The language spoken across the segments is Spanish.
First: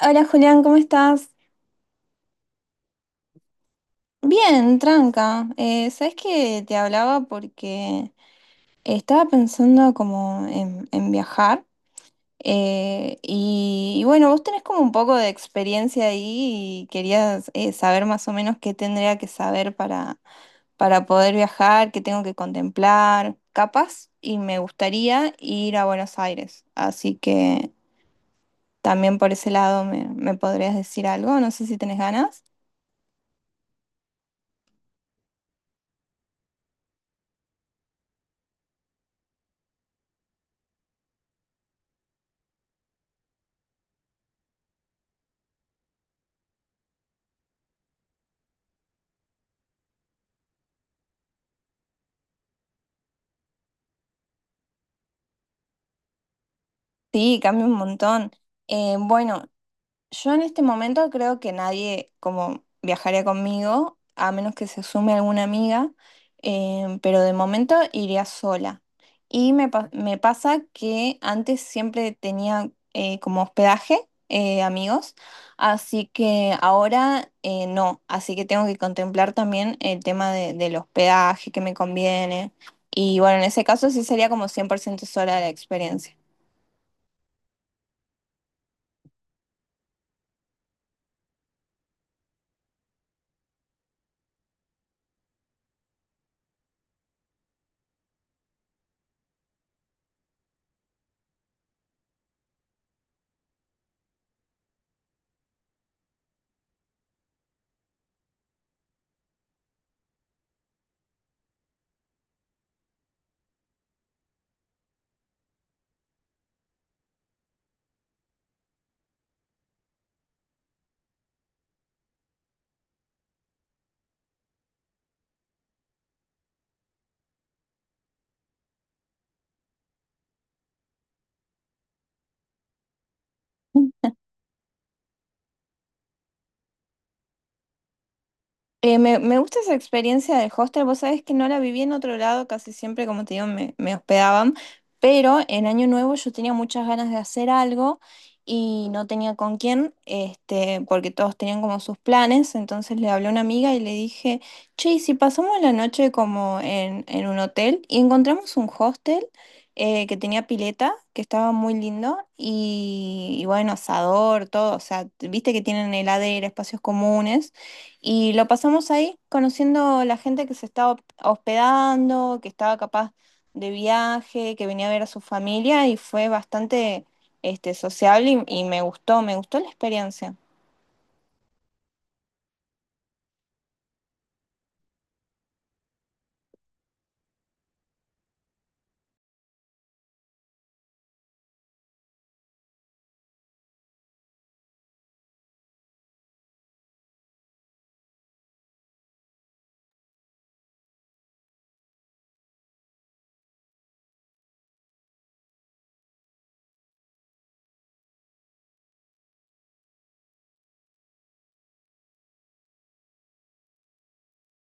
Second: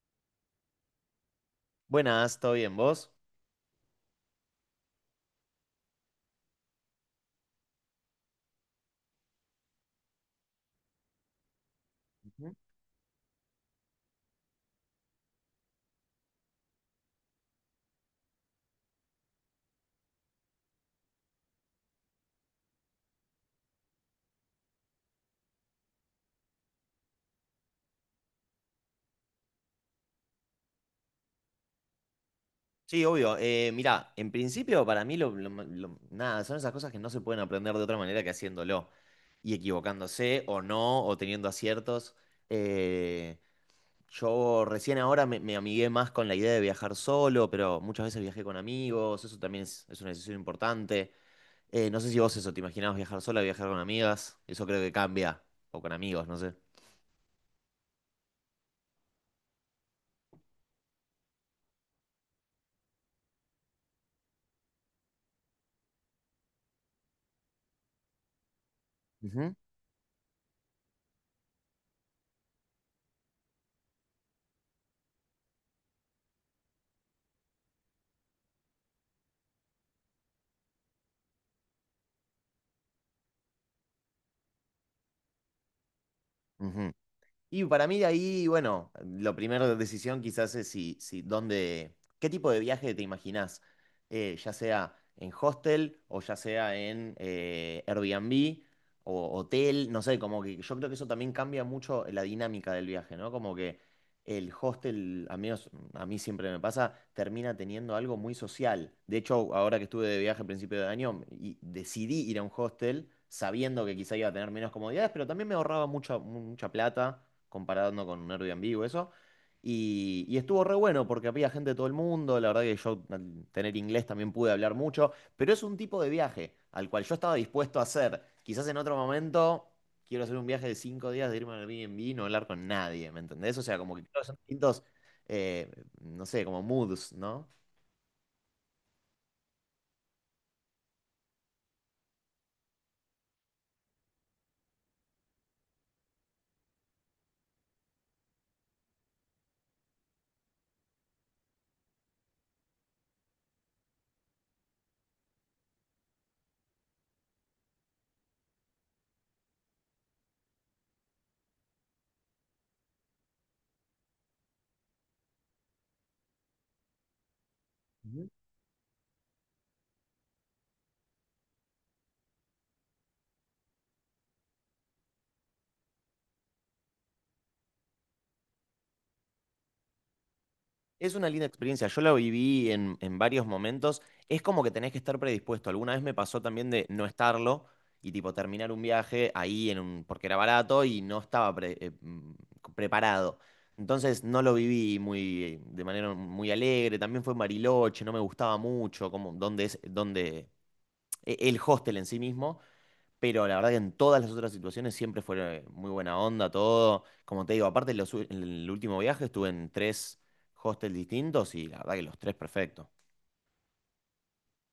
Hola Julián, ¿cómo estás? Buenas, ¿todo bien? ¿Vos? Bien, tranca. ¿Sabes que te hablaba porque estaba pensando como en viajar? Ujú. Y bueno, vos tenés como un poco de experiencia ahí y querías saber más o menos qué tendría que saber para poder viajar, qué tengo que contemplar, capaz, y me gustaría ir a Buenos Aires. Así que también por ese lado me podrías decir algo, no sé si tenés ganas. Sí, obvio. Mirá, en principio para mí lo- nada, son esas cosas que no se pueden aprender de otra manera que haciéndolo y equivocándose o no, o teniendo aciertos. Eh, yo recién ahora me amigué más con la idea de viajar solo, pero muchas veces viajé con amigos, eso también es una decisión importante. No sé si vos eso, ¿te imaginabas viajar sola, viajar con amigas? Eso creo que cambia, o con amigos, no sé. Sí, cambia un montón. Bueno, yo en este momento creo que nadie como viajaría conmigo, a menos que se sume alguna amiga, pero de momento iría sola. Y Ujú, me pasa que antes siempre tenía como hospedaje amigos, así que ahora no, así que tengo que contemplar también el del hospedaje que me conviene. Y bueno, en ese caso sí sería como 100% sola la experiencia. ujú. Y para mí de ahí, bueno, la primera decisión quizás es si dónde, qué tipo de viaje te imaginás. Ya sea en hostel o ya sea en Airbnb o hotel, no sé, como que yo creo que eso también cambia mucho la dinámica del viaje, ¿no? Como que el hostel, a mí siempre me pasa, termina teniendo algo muy social. De hecho, ahora que estuve de viaje a principio de año, y decidí ir a un hostel sabiendo que quizá iba a tener menos comodidades, pero también me ahorraba mucha plata comparando con un Airbnb o eso. Y estuvo re bueno porque había gente de todo el mundo, la verdad que yo al tener inglés también pude hablar mucho, pero es un tipo de viaje al cual yo estaba dispuesto a hacer. Quizás en otro momento quiero hacer un viaje de 5 días de irme al Airbnb y no hablar con nadie, ¿me entendés? O sea, como que creo que son distintos, eh, no sé, como moods, ¿no? Me gusta esa experiencia del hostel. Vos sabés que no la viví en otro lado, casi siempre, como te digo, me hospedaban. Pero en Año Nuevo yo tenía muchas ganas de hacer algo y no tenía con quién, este, porque todos tenían como sus planes. Entonces le hablé a una amiga y le dije, che, ¿y si pasamos la noche como en un hotel y encontramos un hostel que tenía pileta, que estaba muy lindo y bueno, asador, todo. O sea, viste que tienen heladera, espacios comunes. Ujú. Y lo pasamos ahí, conociendo la gente que se estaba hospedando, que estaba capaz de viaje, que venía a ver a su familia y fue bastante este, sociable y me gustó la experiencia. Es una linda experiencia, yo la viví en varios momentos, es como que tenés que estar predispuesto, alguna vez me pasó también de no estarlo y tipo terminar un viaje ahí en un, porque era barato y no estaba preparado. Entonces no lo viví muy, de manera muy alegre, también fue en Bariloche, no me gustaba mucho, como dónde es, dónde, el hostel en sí mismo. Pero la verdad que en todas las otras situaciones siempre fue muy buena onda, todo. Como te digo, aparte en el último viaje estuve en 3 hostels distintos y la verdad que los tres perfectos.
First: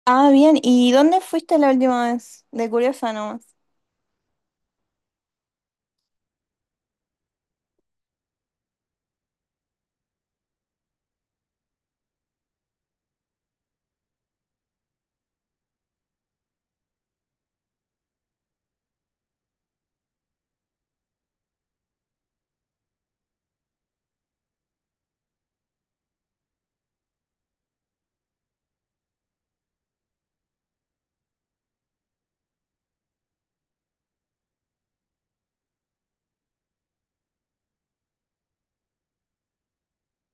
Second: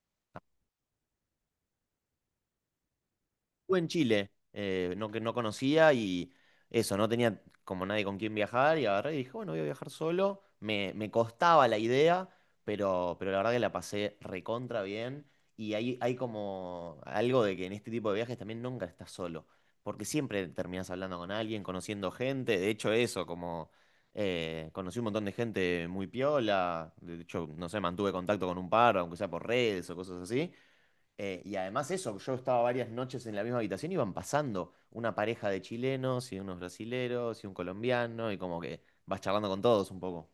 Ah, bien, ¿y dónde fuiste la última vez? De curiosa nomás. Estuve en Chile, que no conocía y eso, no tenía como nadie con quien viajar y agarré y dije, bueno, voy a viajar solo. Me costaba la idea, pero la verdad que la pasé recontra bien y hay como algo de que en este tipo de viajes también nunca estás solo, porque siempre terminás hablando con alguien, conociendo gente, de hecho eso, como conocí un montón de gente muy piola, de hecho, no sé, mantuve contacto con un par, aunque sea por redes o cosas así. Y además eso, yo estaba varias noches en la misma habitación, iban pasando una pareja de chilenos y unos brasileros y un colombiano y como que vas charlando con todos un poco.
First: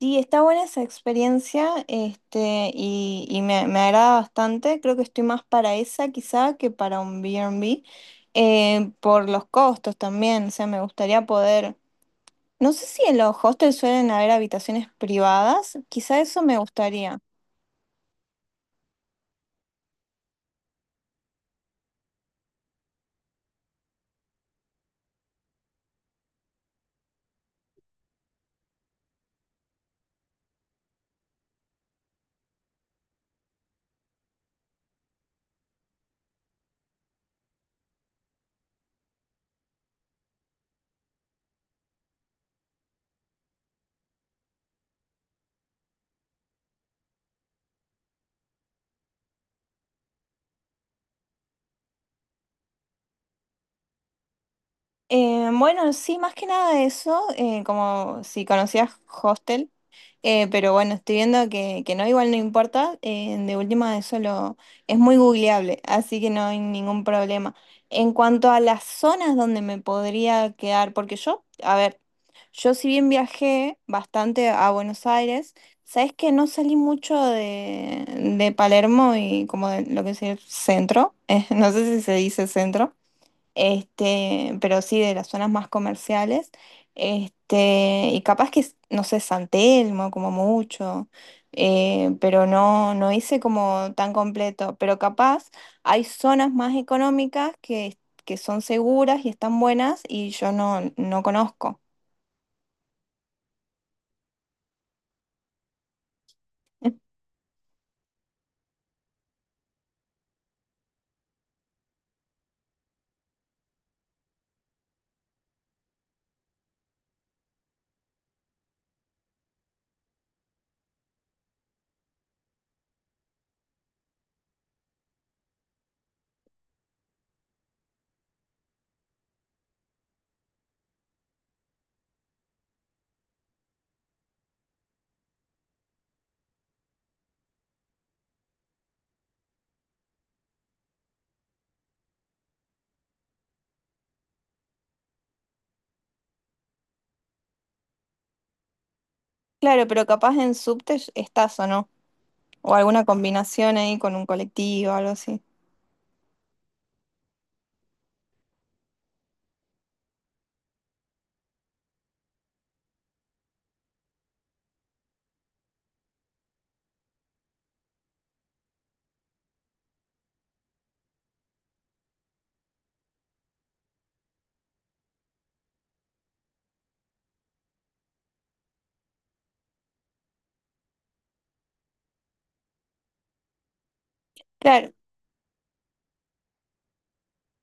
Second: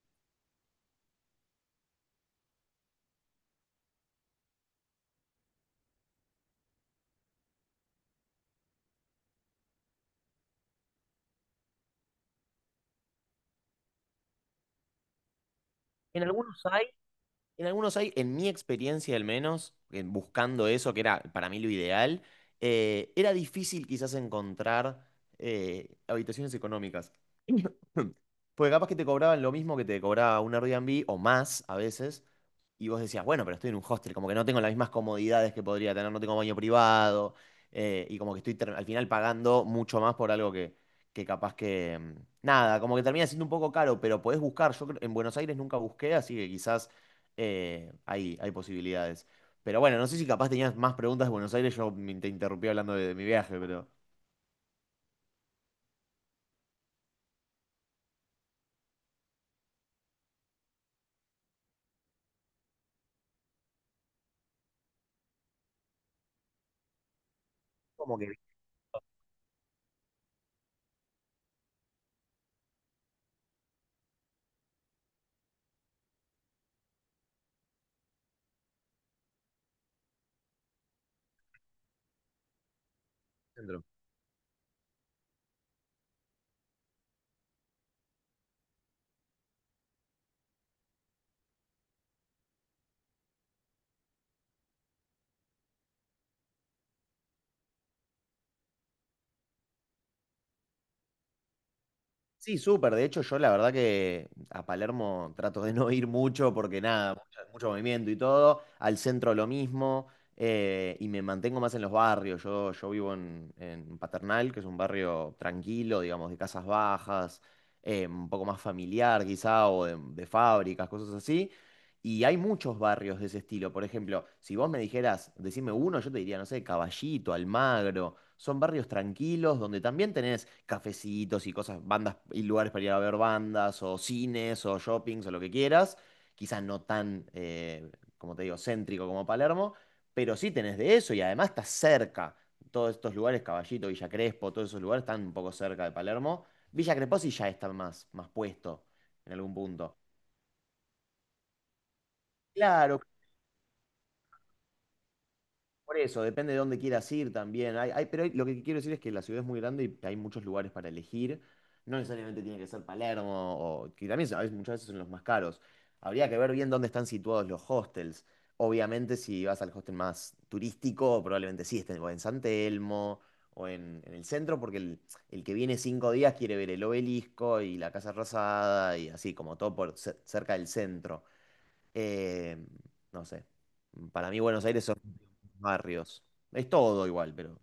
Sí, está buena esa experiencia, este, y me agrada bastante. Creo que estoy más para esa quizá que para un B&B, por los costos también. O sea, me gustaría poder. No sé si en los hostels suelen haber habitaciones privadas, quizá En eso me algunos hay, gustaría. en algunos hay, en mi experiencia al menos, en buscando eso, que era para mí lo ideal, era difícil quizás encontrar habitaciones económicas. Porque capaz que te cobraban lo mismo que te cobraba un Airbnb o más a veces, y vos decías, bueno, pero estoy en un hostel, como que no tengo las mismas comodidades que podría tener, no tengo baño privado, y como que al final pagando mucho más por algo que capaz que… nada, como que termina siendo un poco caro, pero podés buscar. En Buenos Aires nunca busqué, así que quizás hay posibilidades. Pero bueno, no sé si capaz tenías más preguntas de Buenos Aires, te interrumpí hablando de mi viaje, pero… Bueno, sí, más que nada eso, como si conocías hostel. Pero bueno, estoy viendo que no, igual no importa. De última, es muy googleable, así que no hay ningún problema. En Como que cuanto viste a las zonas donde me podría quedar, porque yo, a ver, yo si bien viajé bastante a Buenos Aires, sabes que no salí mucho de Palermo y como de lo que es el centro, no sé si se dice centro el centro. este, pero sí de las zonas más comerciales, este, y capaz que, no sé, San Telmo como mucho, pero no hice como tan completo, pero capaz hay zonas más económicas que son seguras y están buenas y yo no conozco. Sí, súper. De hecho, yo la verdad que a Palermo trato de no ir mucho porque nada, mucho movimiento y todo. Al centro lo mismo. Y me mantengo más en los barrios. Yo vivo en Paternal, que es un barrio tranquilo, digamos, de casas bajas, un poco más familiar quizá, o de fábricas, cosas así. Y hay muchos barrios de ese estilo. Por ejemplo, si vos me dijeras, decime uno, yo te diría, no sé, Caballito, Almagro. Son barrios tranquilos donde también tenés cafecitos y cosas, bandas y lugares para ir a ver bandas, o cines, o shoppings, o lo que quieras. Quizás no tan, como te digo, céntrico como Palermo, pero sí tenés de eso y además estás cerca. Todos estos lugares, Caballito, Villa Crespo, todos esos lugares están un poco cerca de Palermo. Villa Crespo sí ya está más puesto en algún Claro, punto. pero capaz en subte estás o no, o Claro, alguna combinación ahí con un colectivo algo así. por eso, depende de dónde quieras ir también. Lo que quiero decir es que la ciudad es muy grande y hay muchos lugares para elegir. No necesariamente tiene que ser Palermo, o, que también muchas veces son los más caros. Habría que ver bien dónde están situados los hostels. Obviamente, si vas al hostel más turístico, probablemente sí estén o en San Telmo en el centro, porque el que viene 5 días quiere ver el obelisco y la Casa Rosada y así, como todo por cerca del centro. Eh, no sé. Para mí, Buenos Aires Claro. barrios. Es todo igual, pero…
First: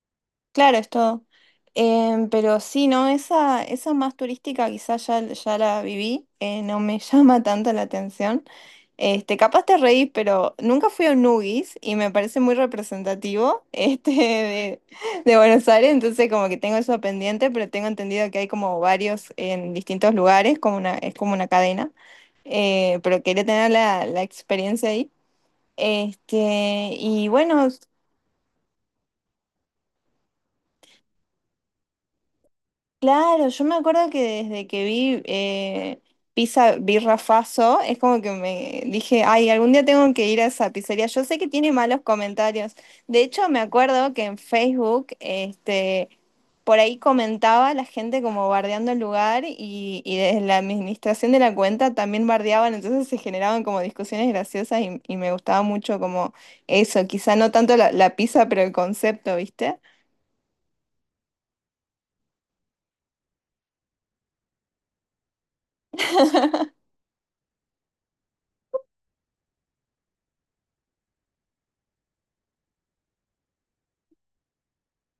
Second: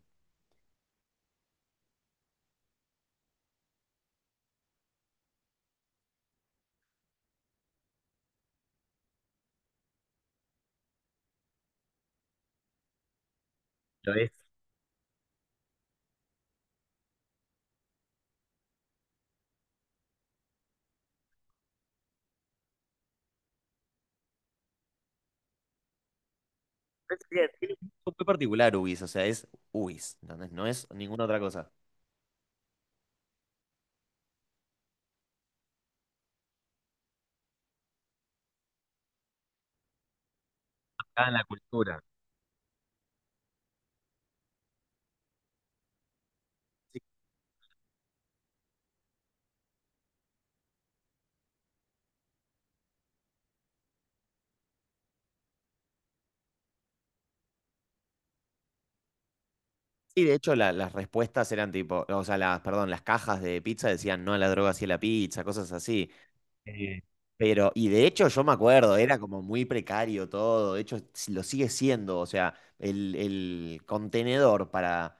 Claro, es todo. Pero sí, no, esa más turística quizás ya la viví, no me llama tanto la atención. Este, capaz te reís, pero nunca fui a un Nugis y me parece muy representativo este, pero es, de Buenos Aires, entonces como que tengo eso pendiente, pero tengo entendido que hay como varios en distintos lugares, como una, es como una cadena, pero quería tener la experiencia ahí. Este, y tiene bueno. Un gusto muy particular UBIS, o sea, es UBIS, ¿entendés? No es ninguna otra cosa. Claro, yo me acuerdo que desde que vi Pizza Birra Faso, es como que me dije, ay, algún día tengo que ir a esa pizzería. Yo Está en sé la que tiene malos cultura. comentarios. De hecho, me acuerdo que en Facebook, este, por ahí comentaba la gente como bardeando el lugar y desde la administración de la cuenta también bardeaban, entonces se generaban como discusiones graciosas y me gustaba mucho como eso, quizá no tanto la pizza, pero el concepto, ¿viste? Sí, de hecho, las respuestas eran tipo, o sea, las, perdón, las cajas de pizza decían no a la droga, sí a la pizza, cosas así. Eh, Pero, y de hecho yo me acuerdo, era como muy precario todo, de hecho lo sigue siendo, o sea, el contenedor para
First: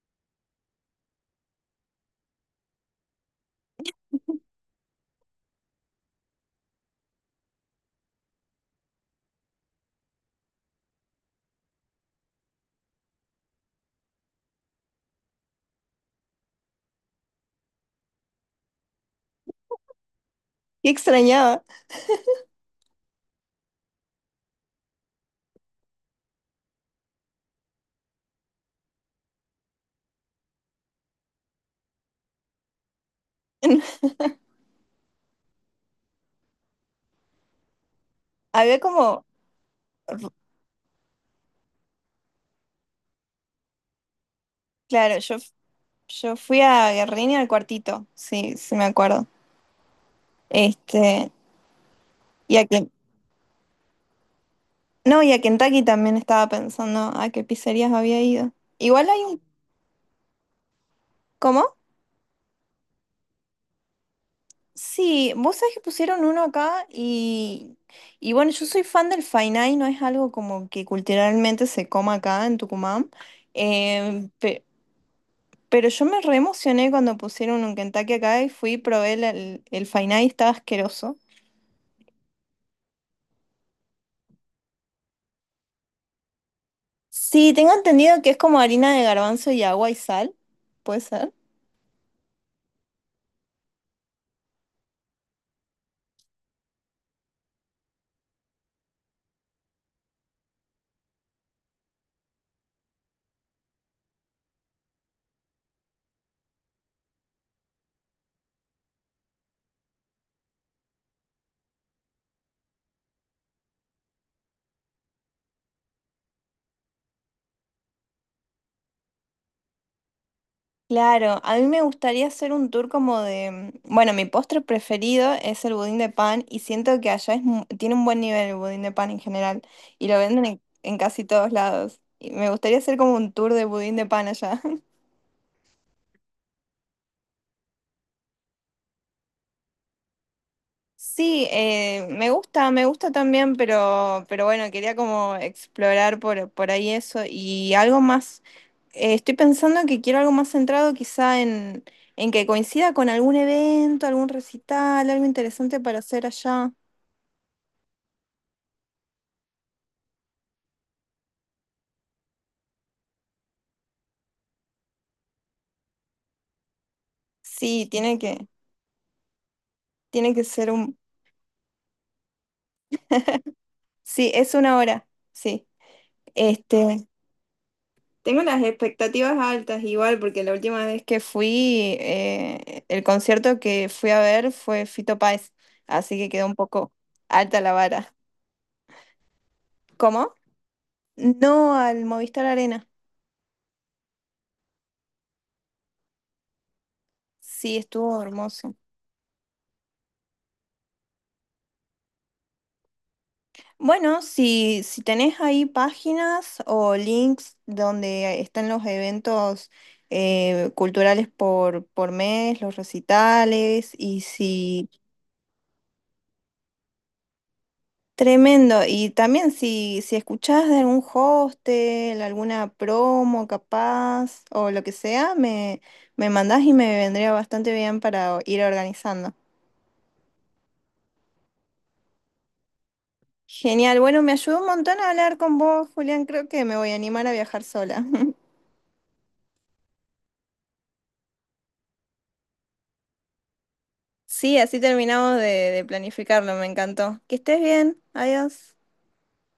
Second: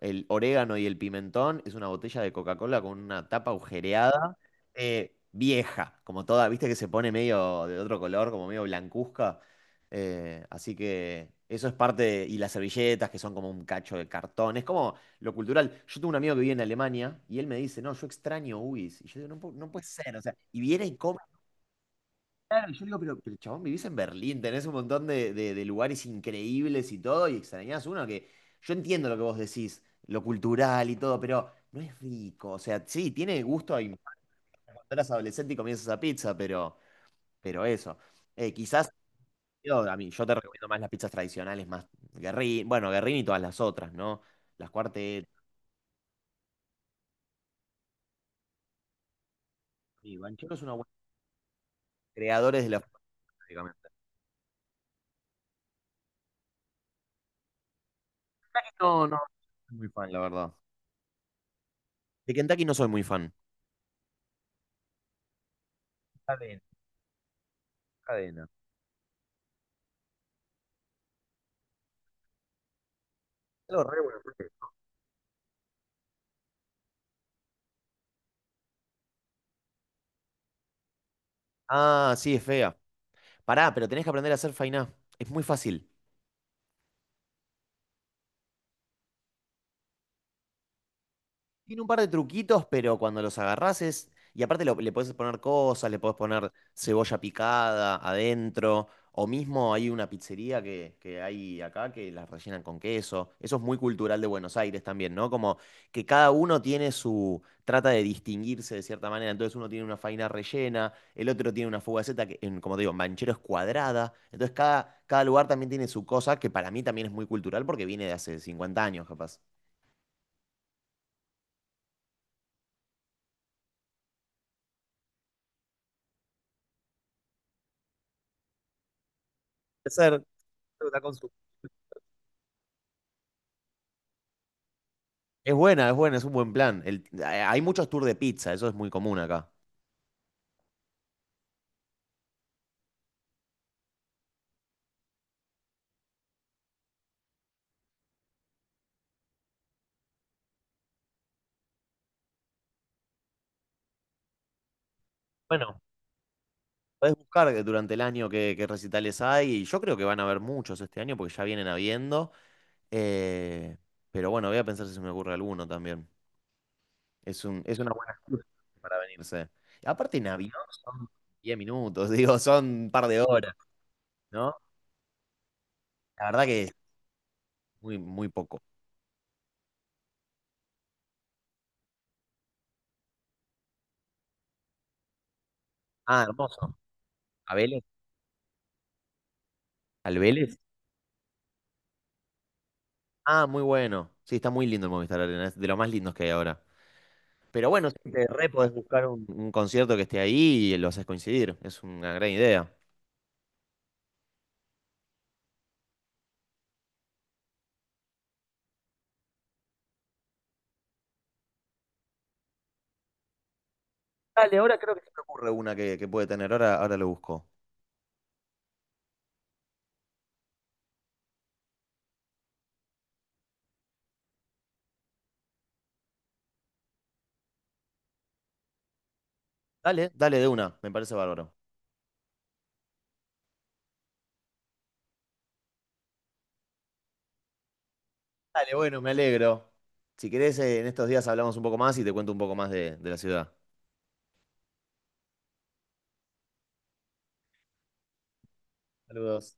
el orégano y el pimentón, es una botella de Coca-Cola con una tapa agujereada, vieja, como toda, viste que se pone medio de otro color, como medio blancuzca. Así que eso es y las servilletas que son como un cacho de cartón, es como lo cultural. Yo tengo un amigo que vive en Alemania y él me dice, no, yo extraño UIS. Y yo digo, no, no puede ser, o sea, y viene Qué y come. extrañaba. Claro, yo digo, pero chabón, vivís en Berlín, tenés un montón de lugares increíbles y todo, y extrañás uno que yo entiendo lo que vos decís, lo cultural y todo, pero no es rico. O sea, sí, tiene gusto a infancia cuando eras adolescente y comienzas a pizza, pero eso. Eh, Había quizás, como, yo, a mí, yo te recomiendo más las pizzas tradicionales, más Guerrín, bueno, Guerrín y todas las otras, ¿no? Las claro, cuartetas, yo fui a Guerrini al cuartito, sí, sí me acuerdo. y Banchero es una buena, Este, y creadores a de la Ken- prácticamente. no, y a Kentucky también estaba pensando a qué pizzerías había ido. Kentucky no, Igual no hay un, soy muy fan, la verdad. ¿cómo? De Kentucky no soy muy fan. Sí, vos sabés que pusieron uno Cadena, acá y cadena. bueno, yo soy fan del Fainá. No es algo como que culturalmente se coma acá en Tucumán, Lo re bueno, eh, pe- ¿no? pero yo me re emocioné cuando pusieron un Kentucky acá y fui y probé el Fainá y estaba asqueroso. Ah, sí, es fea. Pará, pero tenés que aprender a hacer fainá. Es muy fácil. Sí, tengo entendido que es como harina de garbanzo y agua y sal, ¿puede ser? Tiene un par de truquitos, pero cuando los agarrás es. Y aparte le puedes poner cosas, le puedes poner cebolla picada adentro. O mismo hay una pizzería que hay acá que las rellenan con queso. Eso es muy cultural de Buenos Aires también, ¿no? Como que cada uno tiene su. Trata de distinguirse de cierta manera. Entonces uno tiene una faina rellena, el otro tiene una fugaceta que, como te digo, en Banchero es cuadrada. Entonces cada lugar también tiene su cosa, que para mí también es muy cultural porque viene de hace 50 años, capaz. Claro, a mí me gustaría hacer un tour como de, bueno, mi postre preferido es el budín de pan y siento que allá tiene un buen nivel el budín de pan en general Puede y ser, lo creo venden que en está con casi su. todos lados. Y me gustaría hacer como un tour de budín de pan allá. Es buena, es buena, es un buen plan. Hay muchos tours de pizza, eso es muy común acá. Sí, me gusta también, pero bueno, quería como explorar por ahí eso y algo más, estoy pensando que quiero algo más centrado quizá en que coincida con algún evento, algún recital, algo interesante Bueno, para hacer allá. podés buscar que durante el año qué recitales hay y yo creo que van a haber muchos este año porque ya vienen habiendo. eh, pero bueno, voy a pensar si se me ocurre alguno también. Es Sí, una buena tiene excusa que, para venirse. Y aparte, en tiene que avión ser un... son 10 minutos, digo, son un par de horas, Sí, es ¿no? una hora, sí. La verdad que es Este, muy, muy tengo poco. las expectativas altas igual, porque la última vez que fui, el concierto que fui a ver fue Fito Páez, así Ah, que quedó un hermoso. poco ¿A alta la Vélez? vara. ¿Al ¿Cómo? Vélez? No, al Movistar Arena. Ah, muy bueno. Sí, está muy lindo el Movistar Arena, es de los más lindos que hay ahora. Pero Sí, bueno, estuvo siempre re podés hermoso. buscar un concierto que esté ahí y lo haces coincidir. Es una gran idea. Bueno, si tenés ahí páginas o links donde están los eventos culturales por mes, los recitales, y Dale, ahora si... creo que se me ocurre una que puede tener. Ahora lo busco. Tremendo. Y también si escuchás de algún hostel, alguna promo capaz o lo que sea, me mandás y me vendría bastante bien para ir organizando. Dale, dale de una. Me parece bárbaro. Genial. Bueno, me ayudó un montón a hablar con vos, Julián. Creo que me voy a animar a viajar sola. Dale, bueno, me alegro. Si querés, en estos días hablamos un poco más y te cuento un poco más de la ciudad. Sí, así terminamos de planificarlo, me encantó. Que estés bien, adiós. Saludos.